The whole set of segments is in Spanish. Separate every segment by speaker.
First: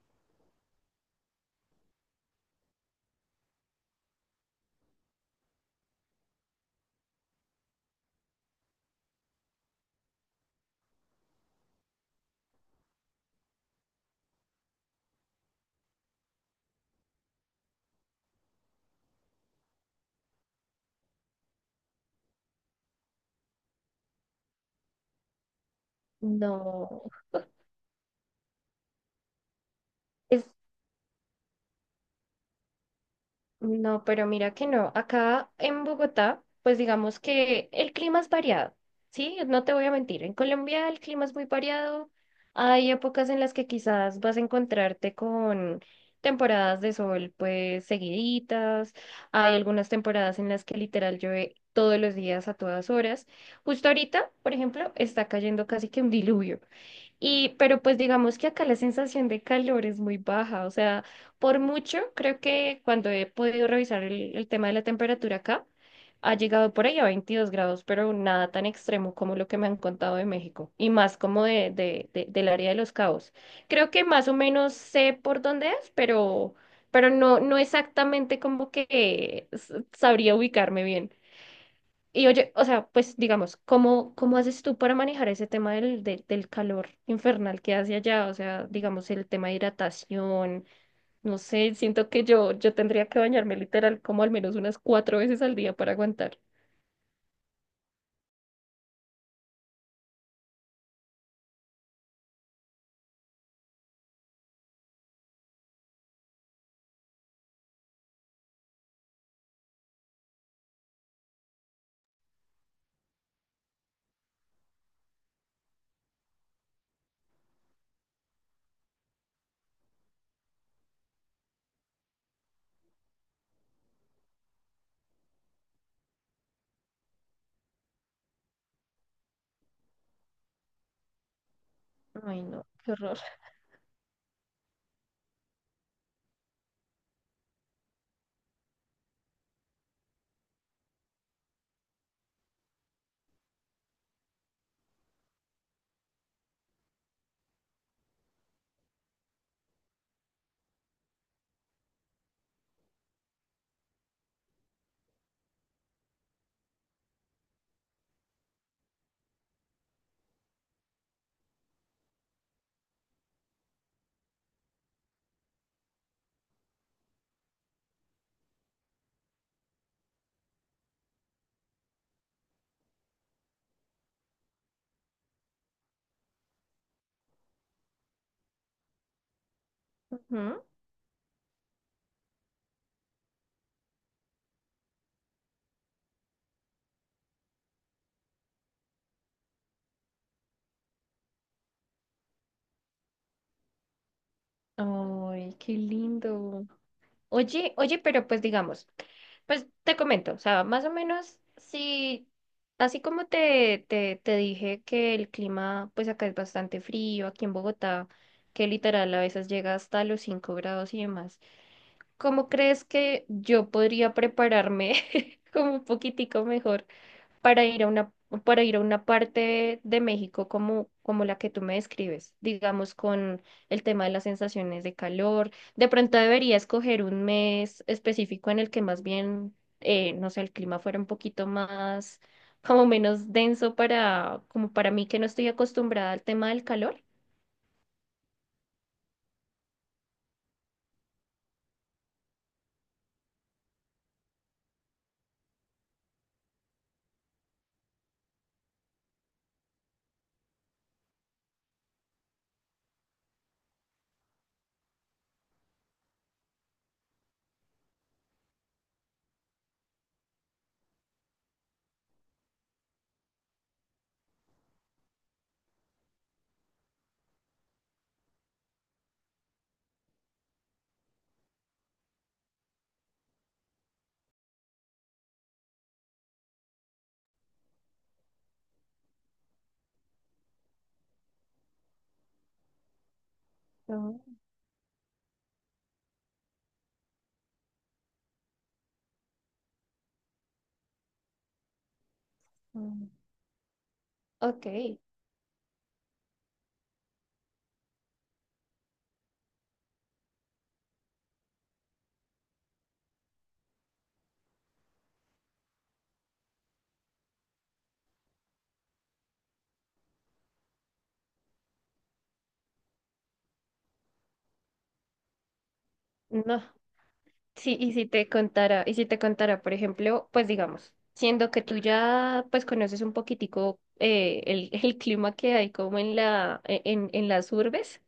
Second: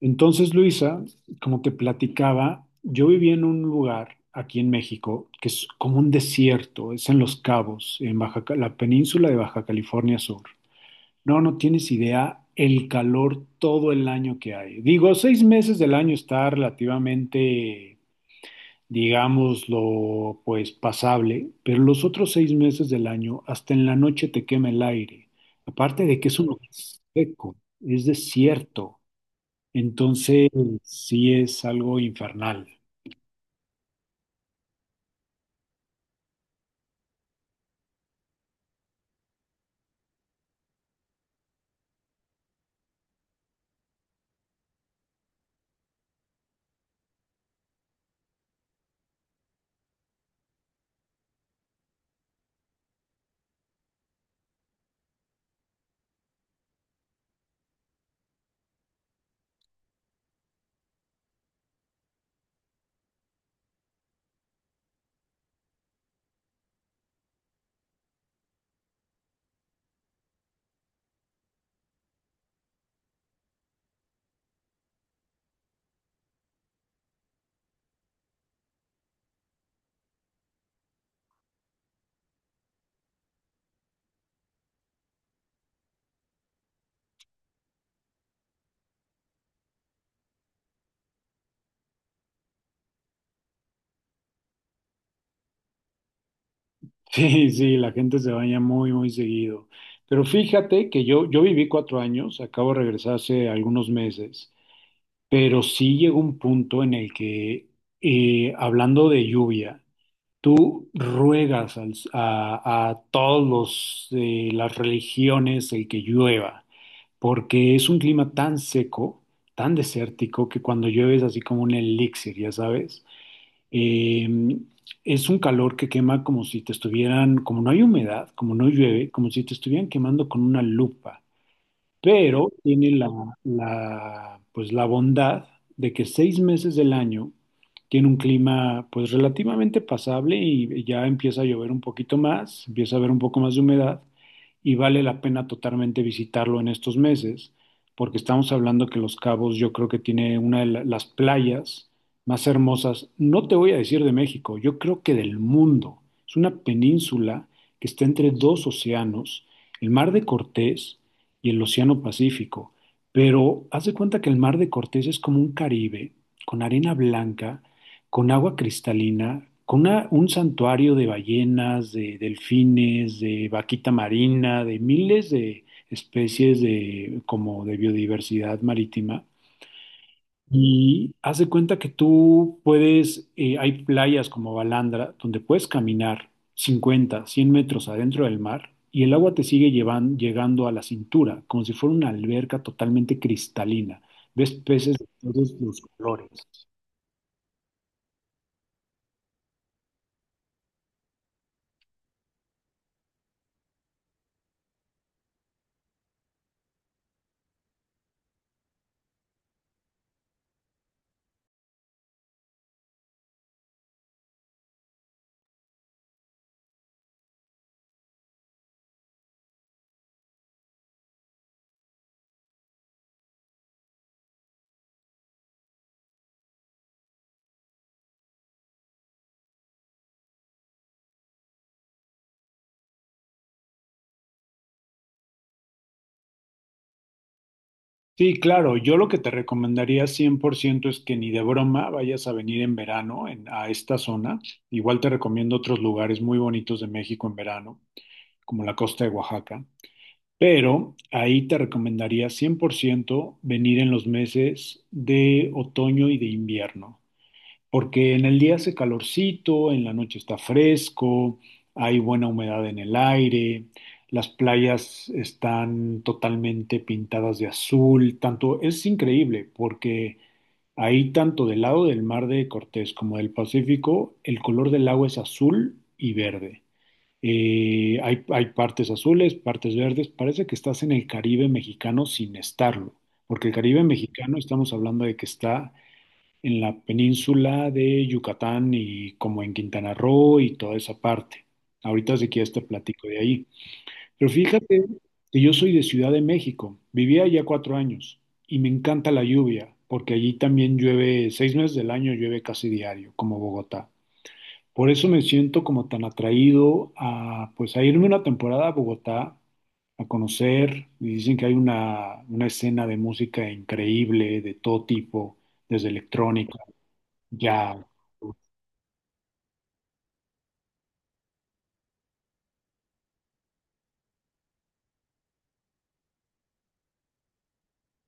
Speaker 1: Entonces, Luisa, como te platicaba, yo viví en un lugar aquí en México que es como un desierto, es en Los Cabos, en Baja, la península de Baja California Sur. No, no tienes idea el calor todo el año que hay. Digo, 6 meses del año está relativamente, digámoslo, pues pasable, pero los otros 6 meses del año, hasta en la noche te quema el aire. Aparte de que es un lugar
Speaker 2: No,
Speaker 1: seco, es desierto.
Speaker 2: es,
Speaker 1: Entonces, sí es algo infernal.
Speaker 2: no, pero mira que no. Acá en Bogotá, pues digamos que el clima es variado, ¿sí? No te voy a mentir. En Colombia el clima es muy variado. Hay épocas en las que quizás vas a encontrarte con temporadas de sol, pues seguiditas. Hay algunas temporadas en las que literal llueve todos los días a todas horas. Justo ahorita, por ejemplo, está cayendo casi que un diluvio. Y, pero pues digamos que acá la sensación de calor es muy baja, o sea, por mucho creo que cuando he podido revisar el tema de la temperatura acá, ha llegado por ahí a 22 grados, pero nada tan extremo como lo que me han contado de México, y más como del área de Los Cabos. Creo que más o menos sé por dónde es, pero no, no exactamente como que sabría ubicarme bien. Y oye, o sea, pues digamos, cómo haces tú para manejar ese tema del calor infernal que hace allá? O sea, digamos, el tema de hidratación, no sé, siento que yo tendría que bañarme literal como al menos unas cuatro veces al día para aguantar.
Speaker 1: Sí, sí, la gente se baña muy, muy seguido. Pero fíjate que yo viví 4 años, acabo de regresar hace algunos meses, pero sí llegó un punto en el que, hablando de lluvia, tú ruegas a todos las religiones el que llueva, porque es un clima tan seco, tan desértico, que cuando llueve es así como un elixir, ya sabes. Eh, es un calor que quema como si te estuvieran, como no hay humedad, como no llueve, como si te estuvieran quemando con una lupa
Speaker 2: Ay,
Speaker 1: pero
Speaker 2: no,
Speaker 1: tiene
Speaker 2: qué
Speaker 1: la,
Speaker 2: horror.
Speaker 1: la, pues, la bondad de que 6 meses del año tiene un clima pues relativamente pasable y ya empieza a llover un poquito más, empieza a haber un poco más de humedad y vale la pena totalmente visitarlo en estos meses, porque estamos hablando que Los Cabos yo creo que tiene una de las playas más hermosas, no te voy a decir de México, yo creo que del mundo. Es una península que está entre dos océanos, el Mar de Cortés y el Océano Pacífico. Pero haz de cuenta que el Mar de Cortés es como un Caribe, con arena blanca, con agua cristalina, con un santuario de ballenas, de delfines, de vaquita marina, de miles de especies de, como de biodiversidad marítima.
Speaker 2: Ujú.
Speaker 1: Y haz de cuenta que tú puedes, hay playas como Balandra, donde puedes caminar 50, 100 metros adentro del mar y el agua te sigue llegando a la cintura, como si fuera una alberca totalmente cristalina. Ves peces de todos
Speaker 2: Ay, qué
Speaker 1: los colores.
Speaker 2: lindo. Oye, oye, pero pues digamos. Pues te comento, o sea, más o menos, sí, así como te dije que el clima, pues acá es bastante frío, aquí en Bogotá, que literal a veces llega hasta los 5 grados y demás. ¿Cómo crees que yo podría prepararme como un poquitico mejor para ir a una, para ir a una parte de México como, como la que tú me describes, digamos con el tema de las sensaciones de calor? De pronto debería escoger un mes específico en el que más bien, no sé, el clima fuera un poquito más, como menos denso para, como para mí que no estoy acostumbrada al tema del calor.
Speaker 1: Sí, claro, yo lo que te recomendaría 100% es que ni de broma vayas a venir en verano a esta zona. Igual te recomiendo otros lugares muy bonitos de México en verano, como la costa de Oaxaca. Pero ahí te recomendaría 100% venir en los meses de otoño y de invierno, porque en el día hace calorcito, en la noche está fresco, hay buena humedad en el aire, las playas están totalmente pintadas de azul, tanto es increíble porque ahí tanto del lado del mar de Cortés como del Pacífico, el color del agua es azul y verde. Hay partes azules, partes verdes. Parece que estás en el Caribe mexicano sin estarlo, porque el Caribe mexicano estamos hablando de que está en la península de Yucatán y como en Quintana Roo y toda esa parte. Ahorita si quieres te platico
Speaker 2: Ujú.
Speaker 1: de ahí. Pero
Speaker 2: Ok,
Speaker 1: fíjate que yo soy de Ciudad de México. Vivía allá 4 años y me encanta la lluvia, porque allí también llueve, 6 meses del año llueve casi diario, como Bogotá. Por eso me siento como tan atraído a, pues, a irme una temporada a Bogotá, a conocer, y dicen que hay una escena de música increíble, de todo tipo, desde electrónica,
Speaker 2: no. Sí,
Speaker 1: jazz.
Speaker 2: y si te contara, por ejemplo, pues digamos, siendo que tú ya pues conoces un poquitico el clima que hay como en en las urbes,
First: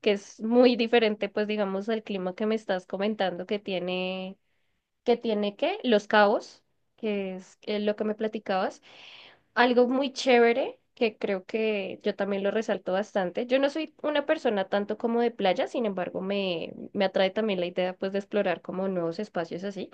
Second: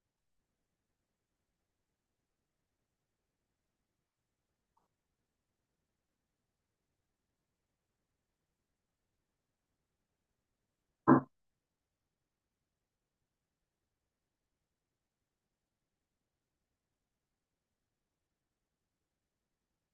Speaker 2: que es muy diferente, pues digamos, al clima que me estás comentando que tiene ¿qué? Los Cabos, que es lo que me platicabas. Algo muy chévere que creo que yo también lo resalto bastante. Yo no soy una persona tanto como de playa, sin embargo, me atrae también la idea pues de explorar como nuevos espacios así.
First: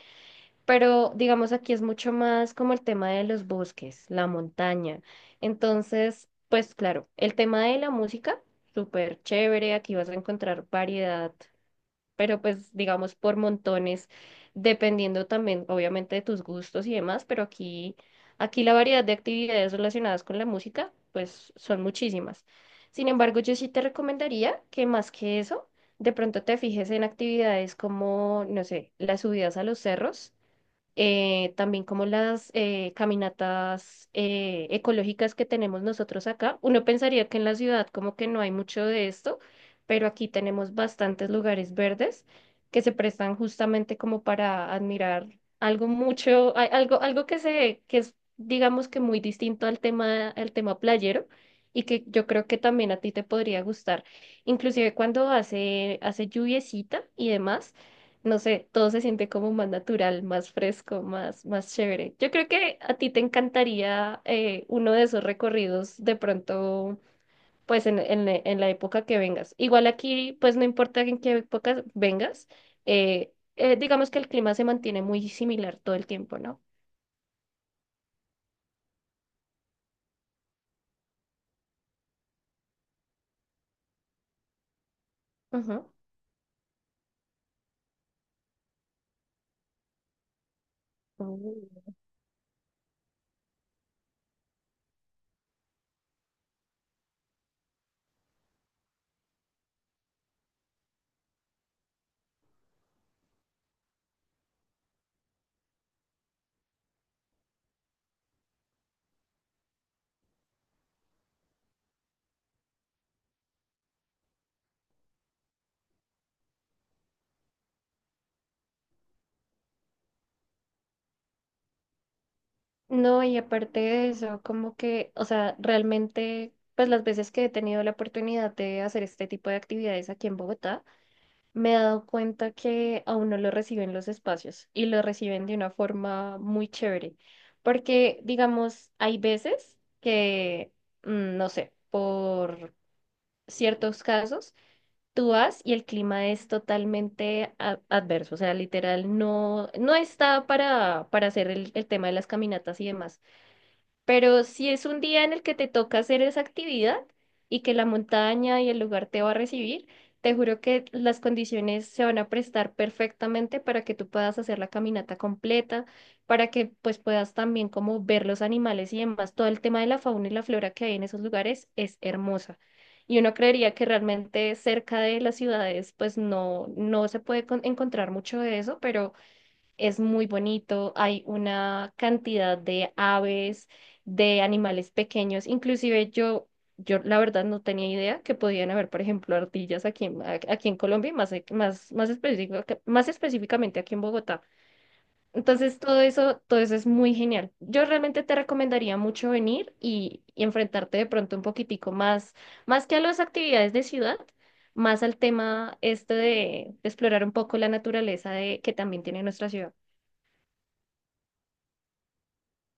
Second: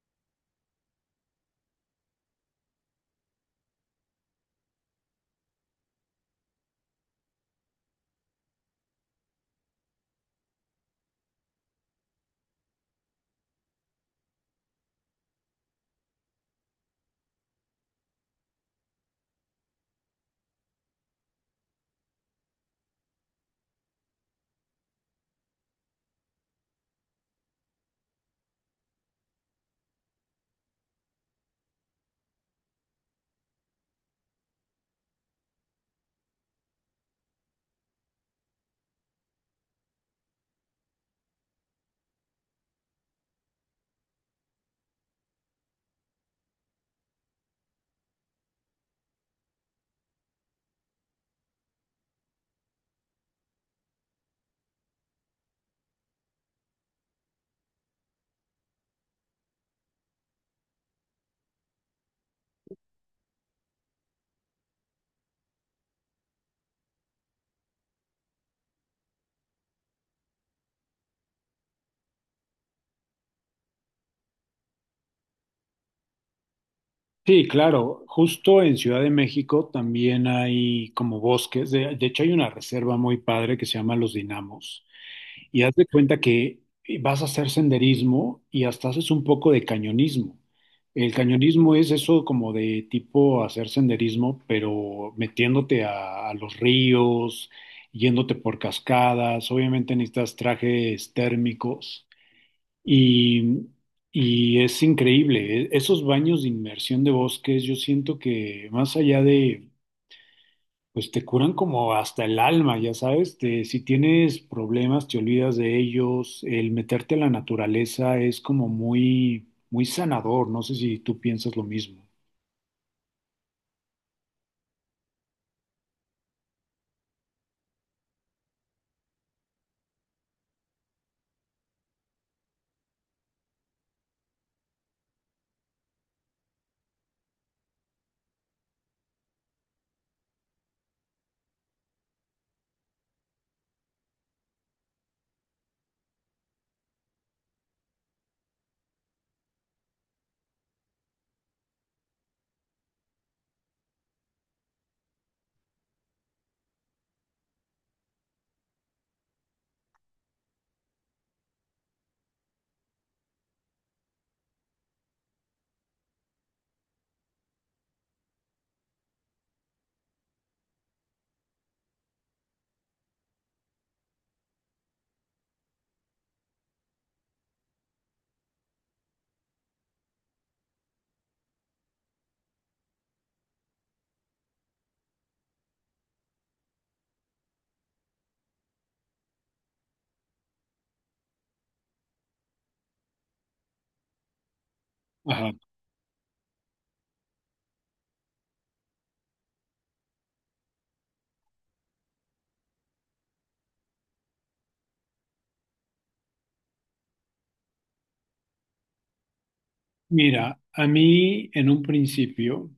Speaker 2: Pero digamos aquí es mucho más como el tema de los bosques, la montaña. Entonces, pues claro, el tema de la música, súper chévere, aquí vas a encontrar variedad, pero pues digamos por montones, dependiendo también obviamente de tus gustos y demás, aquí la variedad de actividades relacionadas con la música, pues son muchísimas. Sin embargo, yo sí te recomendaría que más que eso, de pronto te fijes en actividades como, no sé, las subidas a los cerros también como las caminatas ecológicas que tenemos nosotros acá. Uno pensaría que en la ciudad como que no hay mucho de esto, pero aquí tenemos bastantes lugares verdes que se prestan justamente como para admirar algo mucho, algo que que es digamos que muy distinto al tema playero. Y que yo creo que también a ti te podría gustar. Inclusive cuando hace lluviecita y demás, no sé, todo se siente como más natural, más fresco, más chévere. Yo creo que a ti te encantaría uno de esos recorridos de pronto, pues en la época que vengas. Igual aquí, pues no importa en qué época vengas, digamos que el clima se mantiene muy similar todo el tiempo, ¿no?
Speaker 1: Sí, claro, justo en Ciudad de México también hay como bosques, de hecho hay una reserva muy padre que se llama Los Dinamos. Y haz de
Speaker 2: Ujú.
Speaker 1: cuenta que vas a hacer senderismo y hasta haces un poco de cañonismo. El cañonismo es
Speaker 2: Mm.
Speaker 1: eso como de tipo hacer senderismo, pero metiéndote a los ríos, yéndote por cascadas. Obviamente necesitas trajes térmicos y, y, es increíble. Esos baños de inmersión de bosques, yo siento que más allá de pues te curan como hasta el alma, ya sabes, si tienes problemas te olvidas de ellos, el meterte a la naturaleza es como muy, muy sanador, no sé si tú piensas lo mismo.
Speaker 2: No, y aparte de eso, como que, o sea, realmente, pues las veces que he tenido la oportunidad de hacer este tipo de actividades aquí en Bogotá, me he dado cuenta que a uno lo reciben los espacios y lo reciben de una forma muy chévere. Porque, digamos, hay veces que, mm, no sé, por ciertos casos, tú vas y el clima es totalmente adverso. O sea, literal, no, no está para hacer el tema de las caminatas y demás. Pero si es un día en el que te toca hacer esa actividad y que la montaña y el lugar te va a recibir, te juro que las condiciones se van a prestar perfectamente para que tú puedas hacer la caminata completa, para que pues puedas también como ver los animales y demás. Todo el tema de la fauna y la flora que hay en esos lugares es hermosa. Y uno creería que realmente cerca de las ciudades pues no, no se puede encontrar mucho de eso, pero... Es muy bonito, hay una cantidad de aves, de animales pequeños, inclusive yo la verdad no tenía idea que podían haber, por ejemplo, ardillas aquí en Colombia, y más específicamente aquí en Bogotá.
Speaker 1: Ajá.
Speaker 2: Entonces todo eso es muy genial. Yo realmente te recomendaría mucho venir y enfrentarte de pronto un poquitico más, más que a las actividades de ciudad, más al tema este de explorar un poco la naturaleza de, que también tiene nuestra ciudad.
Speaker 1: Mira, a mí en un principio,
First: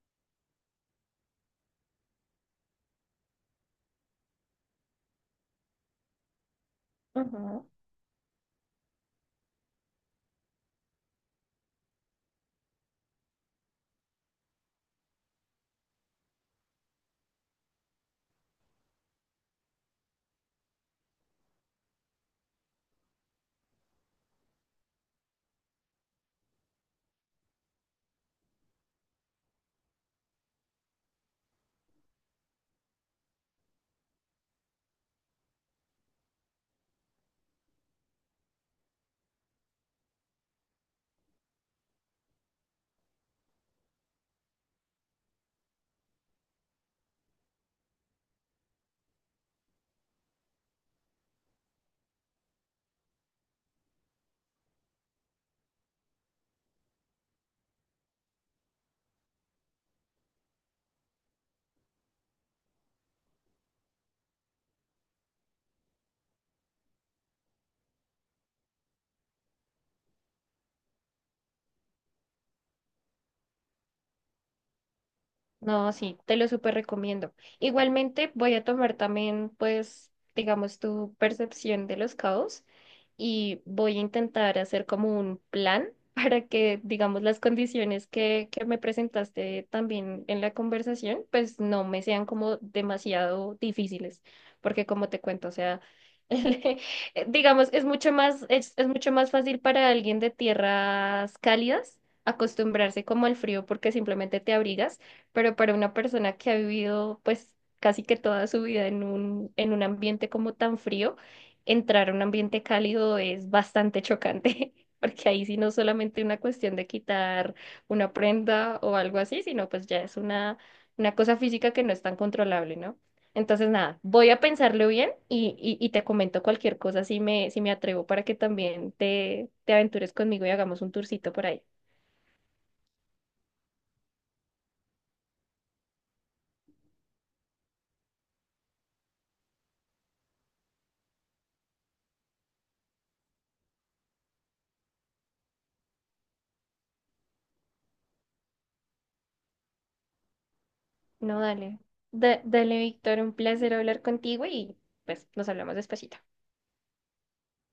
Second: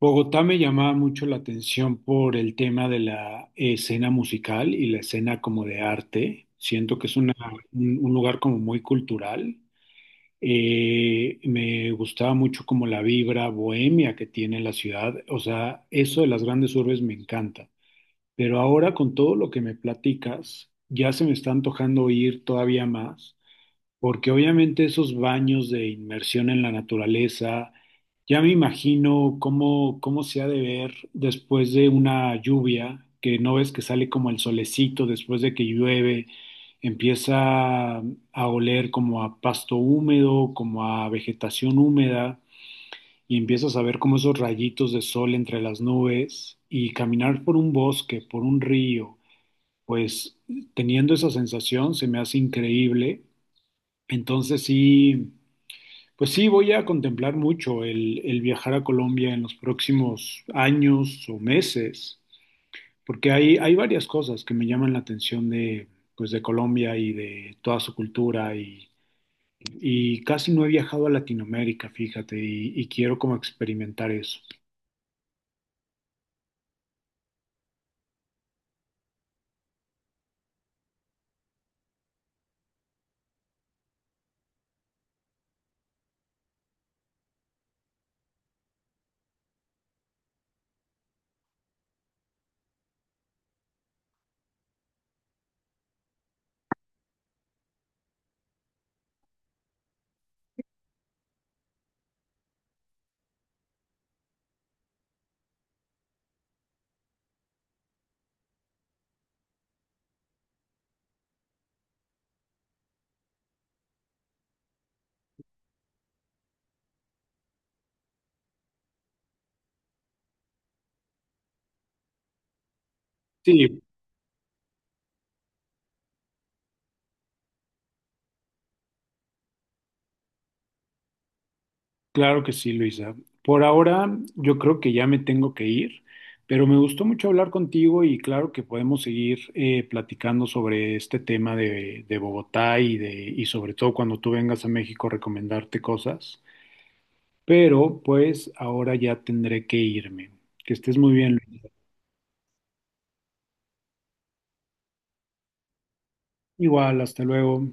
Speaker 1: Bogotá me llamaba mucho la atención por el tema de la escena musical y la escena como de arte, siento que es una,
Speaker 2: Ujú.
Speaker 1: un lugar como muy cultural. Me gustaba mucho como la vibra bohemia que tiene la ciudad. O sea, eso de las grandes urbes me encanta. Pero ahora con todo lo que me platicas, ya se me está antojando ir todavía más. Porque obviamente esos baños de inmersión en la naturaleza, ya me imagino cómo se ha de ver después de una lluvia, que no ves que sale como el solecito después de que llueve, empieza a oler como a pasto húmedo, como a vegetación húmeda, y empiezas a ver como esos rayitos de sol entre las nubes, y caminar por un bosque, por un río, pues teniendo esa sensación se me hace increíble. Entonces sí. Pues sí, voy a contemplar mucho el viajar a Colombia en los próximos años o meses, porque hay varias cosas que me llaman la atención de, pues de Colombia y de toda su cultura y casi no he viajado a Latinoamérica, fíjate, y quiero como experimentar eso.
Speaker 2: No, sí, te lo súper recomiendo. Igualmente voy a tomar también, pues, digamos, tu percepción de los caos y voy a intentar hacer como un plan para que, digamos, las condiciones que me presentaste también en la conversación, pues no me sean como demasiado difíciles, porque como te cuento, o sea, digamos, es mucho más fácil para alguien de tierras cálidas acostumbrarse como al frío porque simplemente te abrigas, pero para una persona que ha vivido pues casi que toda su vida en en un ambiente como tan frío, entrar a un ambiente cálido es bastante chocante, porque ahí sí no es solamente una cuestión de quitar una prenda o algo así, sino pues ya es una cosa física que no es tan controlable, ¿no? Entonces,
Speaker 1: Sí,
Speaker 2: nada, voy a pensarlo bien y te comento cualquier cosa si me atrevo para que también te aventures conmigo y hagamos un tourcito por ahí.
Speaker 1: claro que sí, Luisa. Por ahora yo creo que ya me tengo que ir, pero me gustó mucho hablar contigo y claro que podemos seguir platicando sobre este tema de Bogotá y sobre todo cuando tú vengas a México recomendarte cosas. Pero pues ahora ya tendré que irme. Que estés muy bien,
Speaker 2: No,
Speaker 1: Luisa.
Speaker 2: dale. Dale, Víctor, un placer hablar contigo y pues nos hablamos despacito.
Speaker 1: Igual, hasta luego.